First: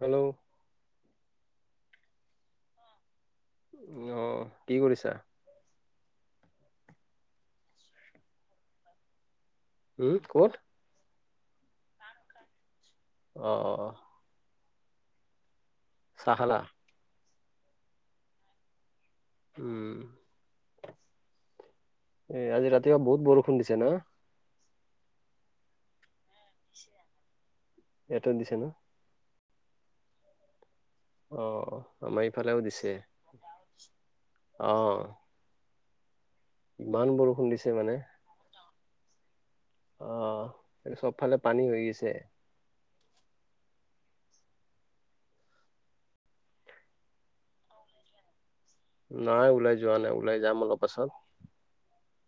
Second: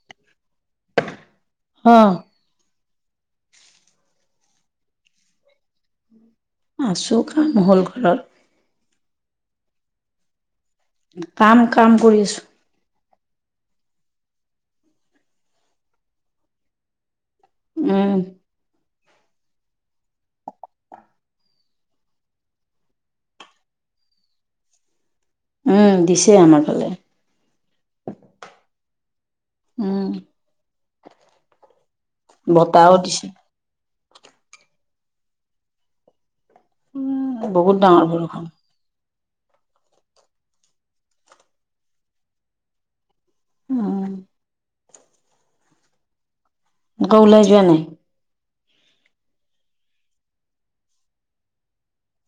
Hello হ উ অঁ কি কৰিছা আচু কাম হল ঘৰ উম কত কাম কাম কৰিছো আহ অ অ চাহ খালা উম উম এ আজি ৰাতিপুৱা বহুত বৰষুণ দিছে না উম দিশ এটা দিছে ন উম আহ আমাৰ ইফালেও দিছে আহ ইমান উম বৰষুণ দিছে বহুত মানে ডাঙৰ বৰষুণ আহ এই চবফালে পানী হৈ গৈছে উম মকৌ ওলাই যোৱাা নাই নাই ওলাই যোৱা নাই ওলাই যাম অলপ পাছত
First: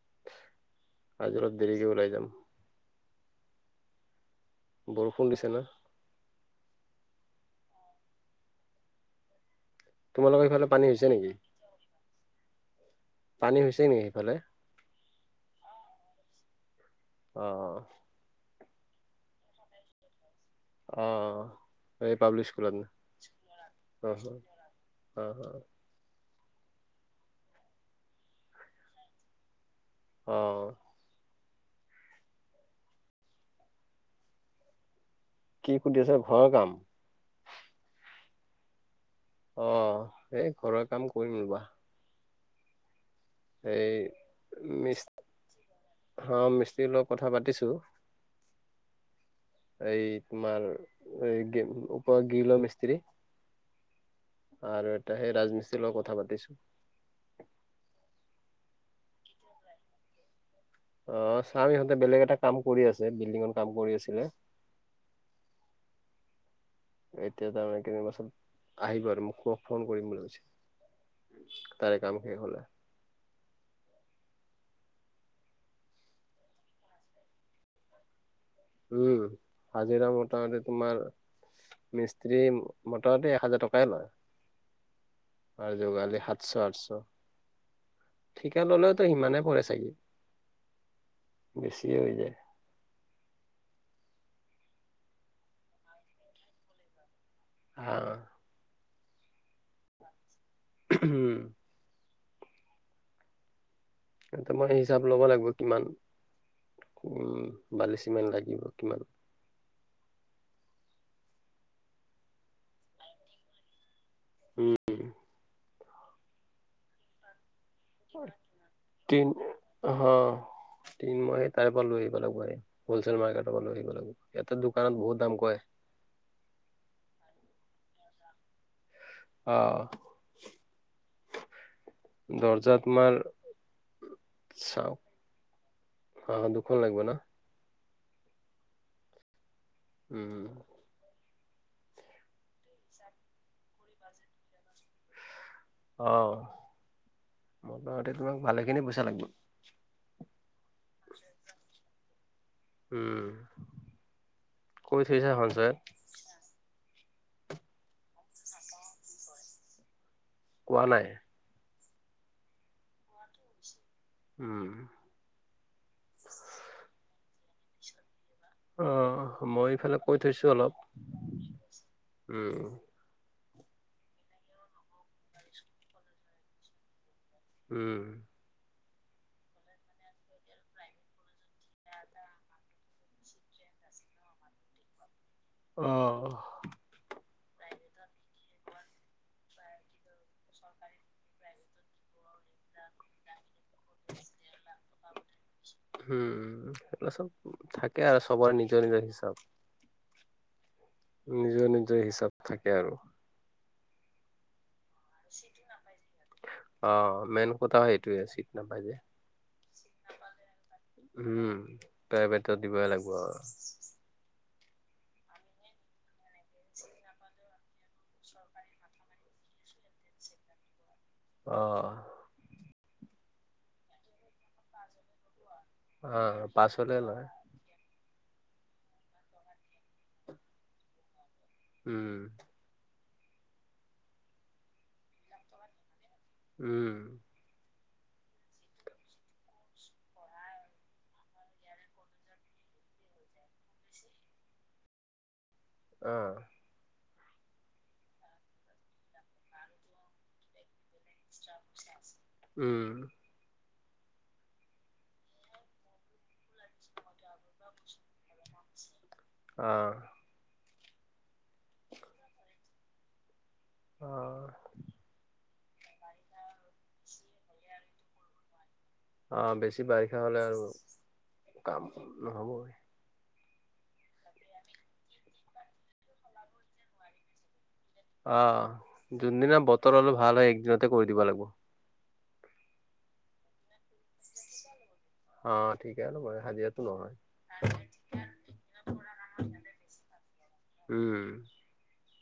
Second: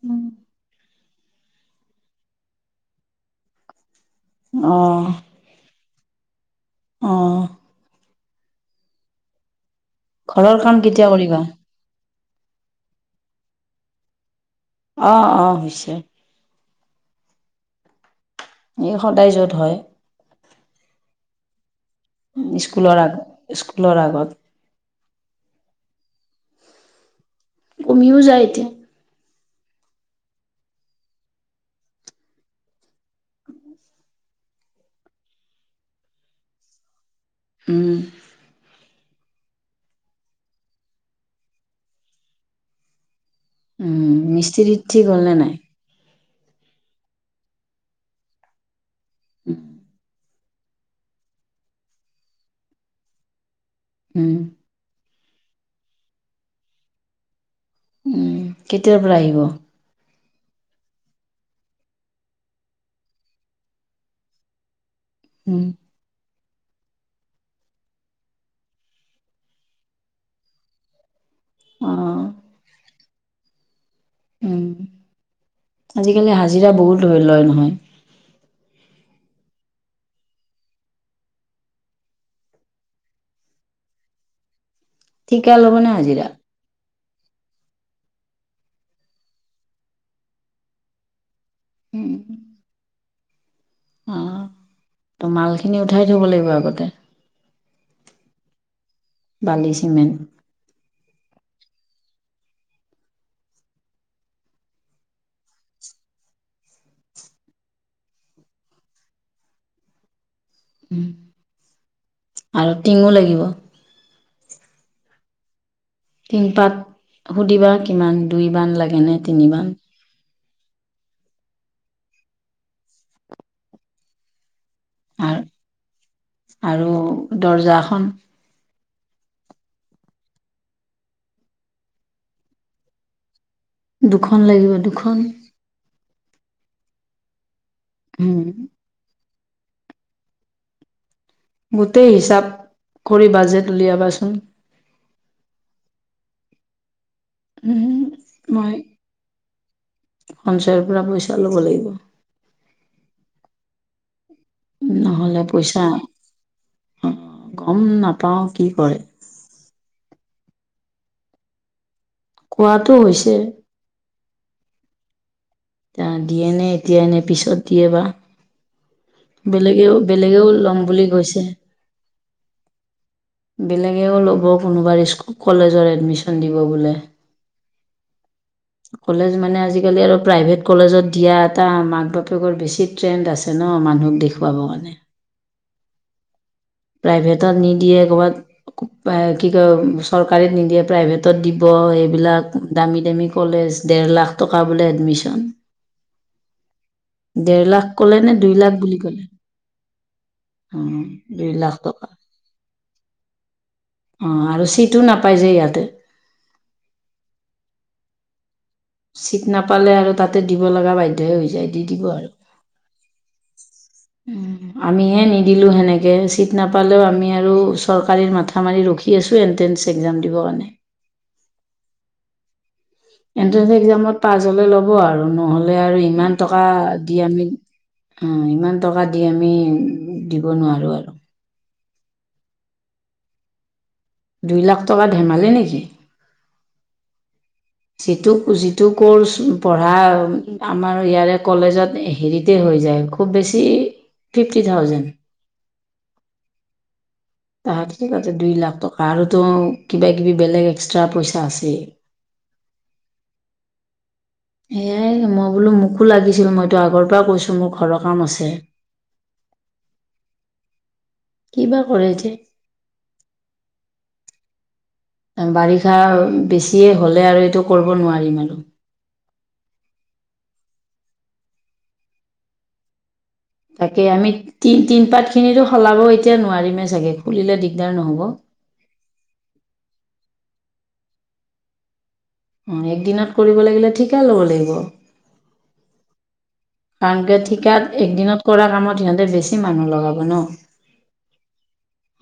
উম আজি অলপ দেৰিক ওলাই যাম বৰষুণ দিছেনা আহ তোমালোকৰ ঘৰৰ সিফালে কাম পানী হৈছে কেতিয়া নেকি কৰিবা পানী হৈছে নেকি সেইফালে আহ অ হৈছে আহ এই সদায় য'ত হয় অ এই পাব্লিক স্কুলত ন স্কুলৰ আগ স্কুলৰ আগত উ হ উমিওজাইতি অ কি সুধি আছে ঘৰ ৰকাম উম অ এই ঘৰুৱাৰ কাম কৰিম ৰবা এই উম মিস্ত্ৰী ঠিক হ'ল ন নাই হ মিস্ত্ৰী লগত কথা পাতিছো উম এই তোমাৰ এই উপ গিল মিস্ত্ৰী হম এয়া সেই ৰাজমিস্ত্ৰীৰ লগত কথা পাতিছো উম কেতিয়াৰ পৰা আহিব আহ ছাৰ ইহঁতে বেলেগ এটা কাম কৰি আছে বিল্ডিঙৰ কাম কৰি আছিলে উম এতিয়া তাৰমানে কো চত আহিব আৰু মোক ক ফোন কৰিম বুলি কৈছে অ তাৰে কাম শেখ হলে উম আজিকালি হাজিৰা বহুত ধ লয় নহয় উম হাজিৰা মোটামুটি তোমাৰ মিস্ত্ৰী মোটামুটি এক হাজাৰ টকাই ঠিকা লয় আৰু ল'বনে যোগালি হাজিৰা সাতশ আঠশ ঠিকা ললেওতো সিমানে পৰে চাগি বেছি হৈ যায় অ ত মালখিনি উঠাই থব লাগিব আগতে হা বালি চিমেণ্ট উম এ মই হিচাপ ল'ব লাগিব কিমান উম বালিচিমেট লাগিব কিমান উম আৰু টিঙো লাগিব উম তিনপাত সুধিবা কিমান দুই বান লাগেনে তিনিবান তি মই সেই তাৰে পৰা লৈ আহিব লাগিব স হলচল মাৰ্কেটৰ পৰা লৈ আহিব লাগিব দোকানত বহুত দাম কয় আৰু আৰু দৰ্জাখন আহ দৰ্জা তোমাৰ দুখন লাগিব চাওক দুখন আহ দুখন লাগিব না হম উম গোটেই হিচাপ কৰি বাজেট উলিয়াবাচোন অ মোটামোটি তোমাক ভালেখিনি পইচা লাগিব সঞ্চায়ৰ পৰা পইচা লব লাগিব উম কৈ থৈছা নহ'লে সঞ্চয়ত পইচা গম নাপাও কি কৰে কোৱানাই কোৱাটো হৈছে উম এতিয়া দিয়ে নে এতিয়া এনে পিছত দিয়ে বা অ মই বেলেগেও ইফালে কৈ থৈছো বেলেগেও অলপ লম বুলি কৈছে উম বেলেগেও ল'ব কোনোবা স্ক কলেজৰ এডমিশন দিব বোলে উম কলেজ মানে আজিকালি আৰু প্ৰাইভেট কলেজত দিয়া এটা মাক বাপেকৰ বেছি ট্ৰেণ্ড আছে ন অ মানুহক দেখুৱাব কাৰণে আহ প্ৰাইভেটত নিদিয়ে কৰ'ৰবাত কি কয় চৰকাৰীত নিদিয়ে প্ৰাইভেটত দিব এইবিলাক দামী দামী কলেজ ডেৰ লাখ টকা বোলে এডমিশ্যন উম সেইিলা চব ডেৰ লাখ থাকে ক'লে আৰু চবৰে নিজৰ নিজৰ হিচাপ অ নিজৰ নিজৰ হিচাপ থাকে আৰু অ আৰু চি অ মেইন কথা সেইটোয়ে চিট নাপায় যে চিট নাপালে আৰু তাতে দিব লগা বাধ্যয়হে হৈ উম, যায় দি দিব আৰু প্ৰাইভেটত দিবই লাগিব আৰু। উম আমিহে নিদিলোঁ সেনেকৈ চিট নাপালেও আমি আৰু চৰকাৰী মাথা মাৰি ৰখি আছোঁ হেনতেন এক্সাম দিব কাৰণে অ এন্ট্ৰেন্ঞ্চ এক্সাম পাছ হলে ল'ব আৰু নহ'লে আৰু ইমান অ' টকা পাছ হ'লে দি লয় আমি অ ইমান টকা দি আমি দিব নোৱাৰো আৰু উম দুই লাখ টকা ধেমালি নেকি উম যিটো যিটো কৰ্চ পঢ়া আমাৰ ইয়াৰে কলেজত হেৰিতে য খুব বেছি ফিফটি থাউজেণ্ড আহ তাহাঁতি তাতে দুই লাখ টকা আৰুতো কিবা কিবি বেলেগ এক্সট্ৰা পইচা আছেই উম এয়াই মই বোলো মোকো লাগিছিল মইতো আগৰ পৰা কৈছো মোৰ ঘৰৰ কাম আছে আহ কি বা কৰিছে অ' বাৰিষা বেছিয়ে হ'লে আৰু এইটো কৰিব নোৱাৰিম আৰু আহ বেছি বাৰিষা হলে আৰু কাম নহব তাকে আমি তি তিন পাত খিনি সলাব এতিয়া নোৱাৰিমে চাগে খুলিলে দি আহ যোনদিনা বতৰ অলপ ভাল হয় একদিনতে কৰি দিব লাগিব অ একদিনত কৰিব লাগিলে ঠিকে ল'ব লাগিব ঠিকে আৰু [unintelligible] কাৰণ কিয় ঠিকাত একদিনত কৰা কামত সিহঁতে বেছি মানুহ লগাব ন উম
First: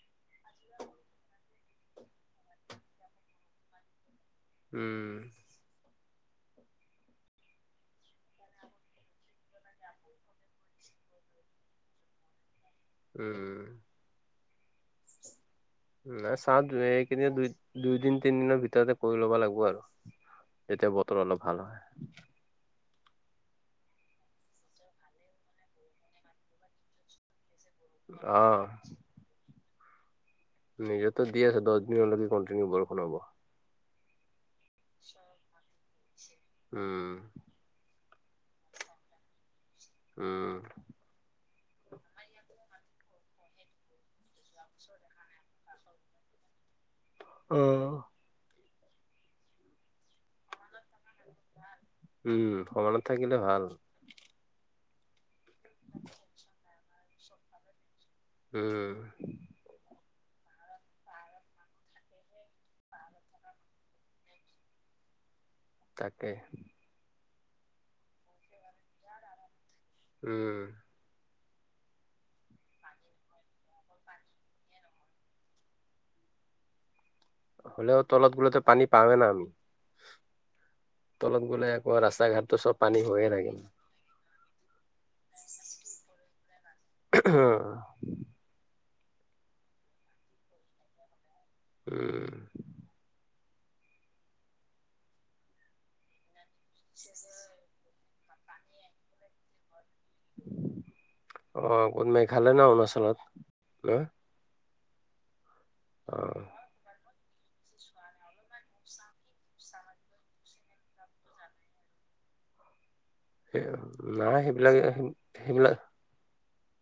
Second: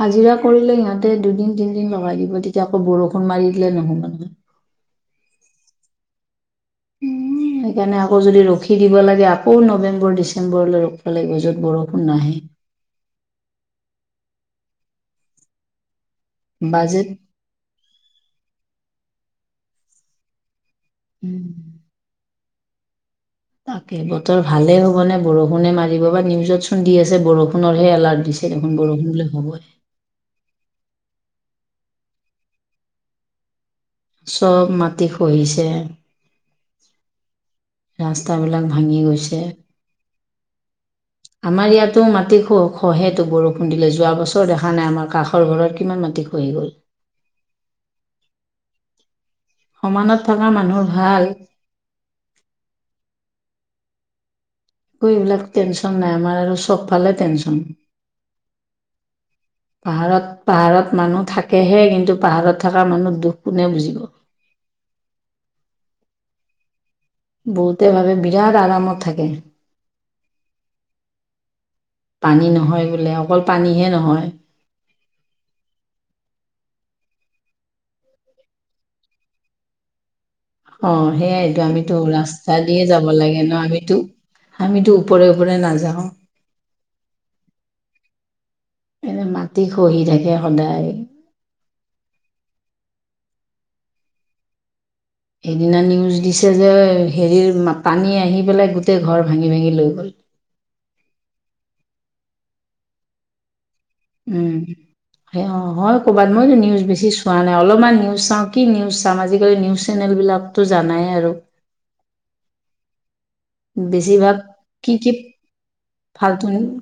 হাজিৰা কৰিলে ইিহঁতে দুদিন তিনদিন লগাই দিব তেতিয়া আকৌ বৰষুণ মাৰি দিলে নহ'ব মানহে উম [unintelligible] সেইকাৰণে আকৌ যদি ৰখি দিব লাগে আকৌ নৱেম্বৰ ডিচেম্বৰলৈ ৰখিব লাগিব যত বৰষুণ নাহে উম উম চা বাজেট এইক দুই দুইদিন তিনিদিনৰ ভিতৰতে কৰি ল'বা লাগিব আৰু এতিয়া বতৰ অলপ ভাল হয় তাকে বতৰ ভালেই হ'ব নে বৰষুণে মাৰিব বা নিউজত চুধি আছে বৰষুণ সোনৰহে এলাৰ্ট অ দিছে দেখোন বৰষুণলে হব নিজেতো দিয় আছে দহ দিনলৈকে কন্টিনিউ বৰষুণ হব চব মাটি খহিছে উম ৰাস্তা বিলাক ভাঙি গৈছে উম আমাৰ ইয়াতো মাটি খো খহেতো বৰষুণ দিলে যোৱা বছৰ দেখা নাই আমাৰ কাষৰ ঘৰত কিমান মাটি খ হৈ গ'ল আহ সমানত থকা মানুহ ভাল উম সমানত থাকিলে ভাল একো এইবিলাক টেনশন নাই আমাৰ আৰু চবফালে টেনচন উম পাহাৰত পাহাৰত মানুহ থাকেহে কিন্তু পাহাৰত থকা মানুহ দুখ কোনে বুজিব তাকে বহুতে ভাবে বিৰাট আৰামত থাকে উম পানী নহয় বোলে অকল পানীহে নহয় হলেও তলত গুলোতে পানী পামে ন আমি অ তলত সেইয়াইতো গ'লে আকৌ আমিতো ৰাস্তা ঘাটটো চব দিয়ে পানী যাব হৈয়ে লাগে থাকে। ন আমিতো আমিতো ওপৰে ওপৰে নাযাওঁ আহ এ মাটি খহি থাকে সদায় উ সেইদিনা নিউজ দিছে যে হেৰিৰ পানী আহি পেলাই গোটেই ঘৰ ভাঙি ভাঙি লৈ গ'ল অ কত মেঘালয় ন অৰুণাচলত ন উম অ' হয় ক'ৰবাত। অ'। মইতো নিউজ বেছি চো চোৱা নাই। অলপমান নিউজ চাওঁ। কি নিউজ চাম? আজিকালি নিউজ চেনেল বিলাকতো জানাই আৰু। [unintelligible] বেছিভাগ নাই সেইবিলাকে, সেইবিলাক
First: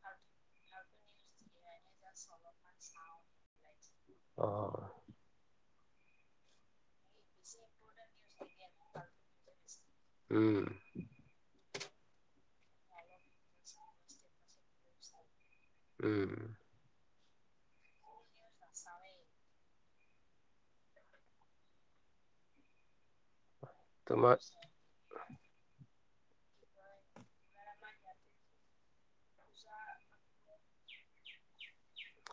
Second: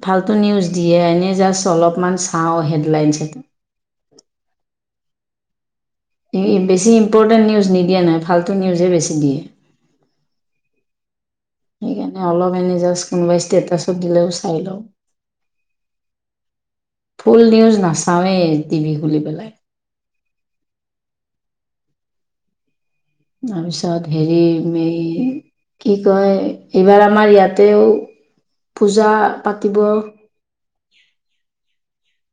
ফালটু নিউজ দিয়ে। এনেই জাষ্ট অলপমান চাওঁ হেডলাইনছ এটা। অ'। বেছি ইম্পৰ্টেণ্ট নিউজ নিদিয়ে নাই। ফালটো নিউজে বেছি দিয়ে। উম। সেইকাৰণে অলপ এনে জাষ্ট কোনোবাই ষ্টেটাছত দিলেও চাই লওঁ। উম। ফুল নিউজ নাচাওঁৱেই টিভি খুলি পেলাই। তাৰপিছত হেৰি, তোমাৰ ম কি কয়, এইবাৰ আমাৰ ইয়াতেও পূজা পাতিব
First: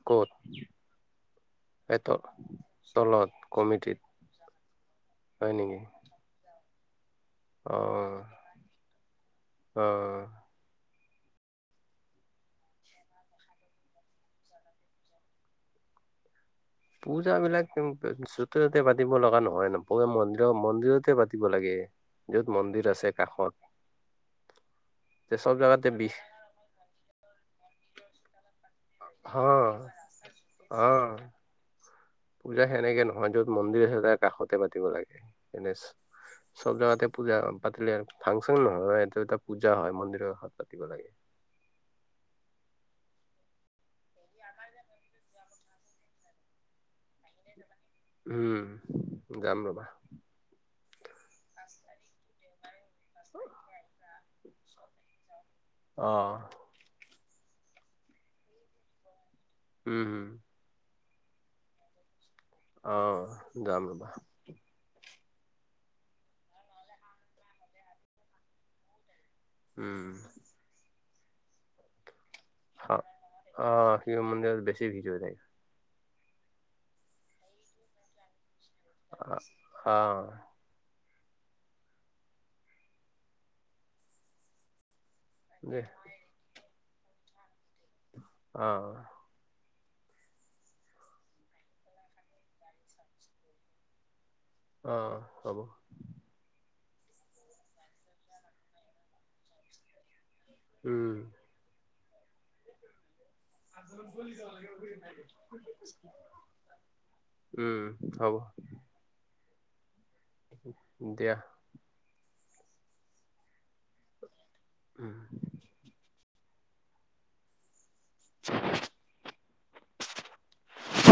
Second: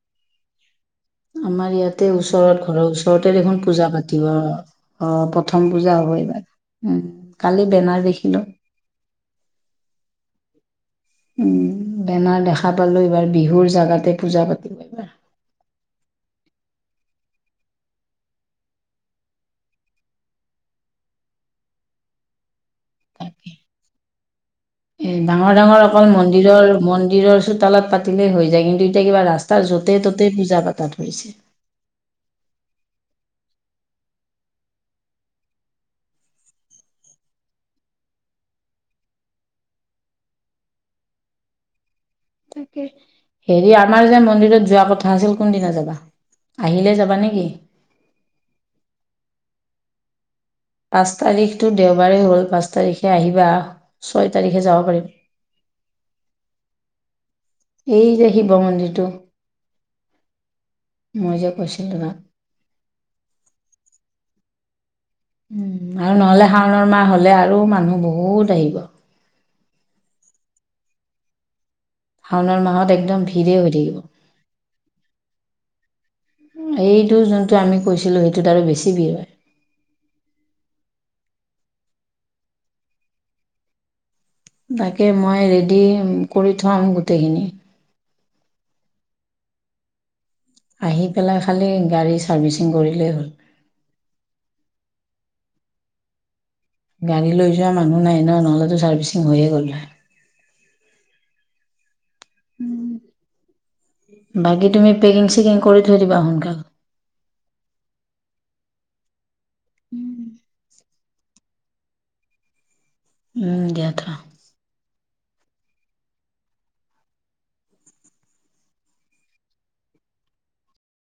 ক'ত? আমাৰ এই ইয়াতে। ওচৰত ঘৰৰ তলত ওচৰতে দেখোন পূজা কমিটিত পাতিব। অ' হয় প্ৰথম নেকি? পূজা হব এইবাৰ। উম, কালি বেনাৰ অ', দেখিলো। অ'। উম বেনাৰ দেখা পালো। এইবাৰ বিহুৰ জাগাতে পূজা পাতিব এইবাৰ। [unintelligible] পূজাবিলাক ওম য'তে ত'তে পাতিব লগা নহয় ন? পূজা মন্দিৰ মন্দিৰতে পাতিব লাগে। য'ত মন্দিৰ আছে তাকে কাষত। এ যে ডাঙৰ চব ডাঙৰ জেগাতে অকল বিষ মন্দিৰৰ মন্দিৰৰ চোতালত পাতিলেই হৈ যায়। কিন্তু এতিয়া কিবা হা ৰাস্তা য'তে ত'তে পূজা অ পাতা ধৰিছে। পূজা সেনেকে নহয়। য'ত মন্দিৰ আছে তাৰ কাষতে পাতিব লাগে এনে চব জাগাতে পূজা পাতিলে, ফাংচন নহয়। এটো এটা পূজা হয় মন্দিৰৰ কাষত পাতিব লাগে। [unintelligible] তাকে, হেৰি আমাৰ যে মন্দিৰত যোৱা কথা আছিল, কোনদিনা যাবা? আহিলে যাবা নে কি? উম, যাম ৰবা। পাঁচ তাৰিখটো দেওবাৰেেই হল। পাঁচ তাৰিখে আহিবা ছয় তাৰিখে যাব পাৰিম। অহ। এই যে শিৱ মন্দিৰটো উম হম। মই যে কৈছিলো আহ। যাম ৰ'বা। উম আৰু নহলে শাওণৰ মাহ হলে আৰু মানুহ বহুত আহিব। উম। শাওণৰ মাহত একদম ভিৰেই অ' অ হৈ থাকিব শিৱ মন্দিৰত বেছি ভিৰ হৈ থাকে। এইটো যোনটো আমি কৈছিলো, সেইটোত আৰু বেছি ভিৰ হয় আহ আহ। তাকে, মই ৰেডি দে কৰি থম গোটেইখিনি। অহ। আহি পেলাই খালি গাড়ী চাৰ্ভিচিং কৰিলেই হ'ল। অহ হব। গাড়ী লৈ যোৱা মানুহ নাই ন। নহ'লেতো ছাৰ্ভিচিং হৈয়ে গ'ল হয়। উম। উম। বাকী তুমি পেকিং চেকিং কৰি থৈ দিবা সোনকাল উম হ'ব। উম। দিয়া। উম দিয়া থওঁ। উম [unintelligible]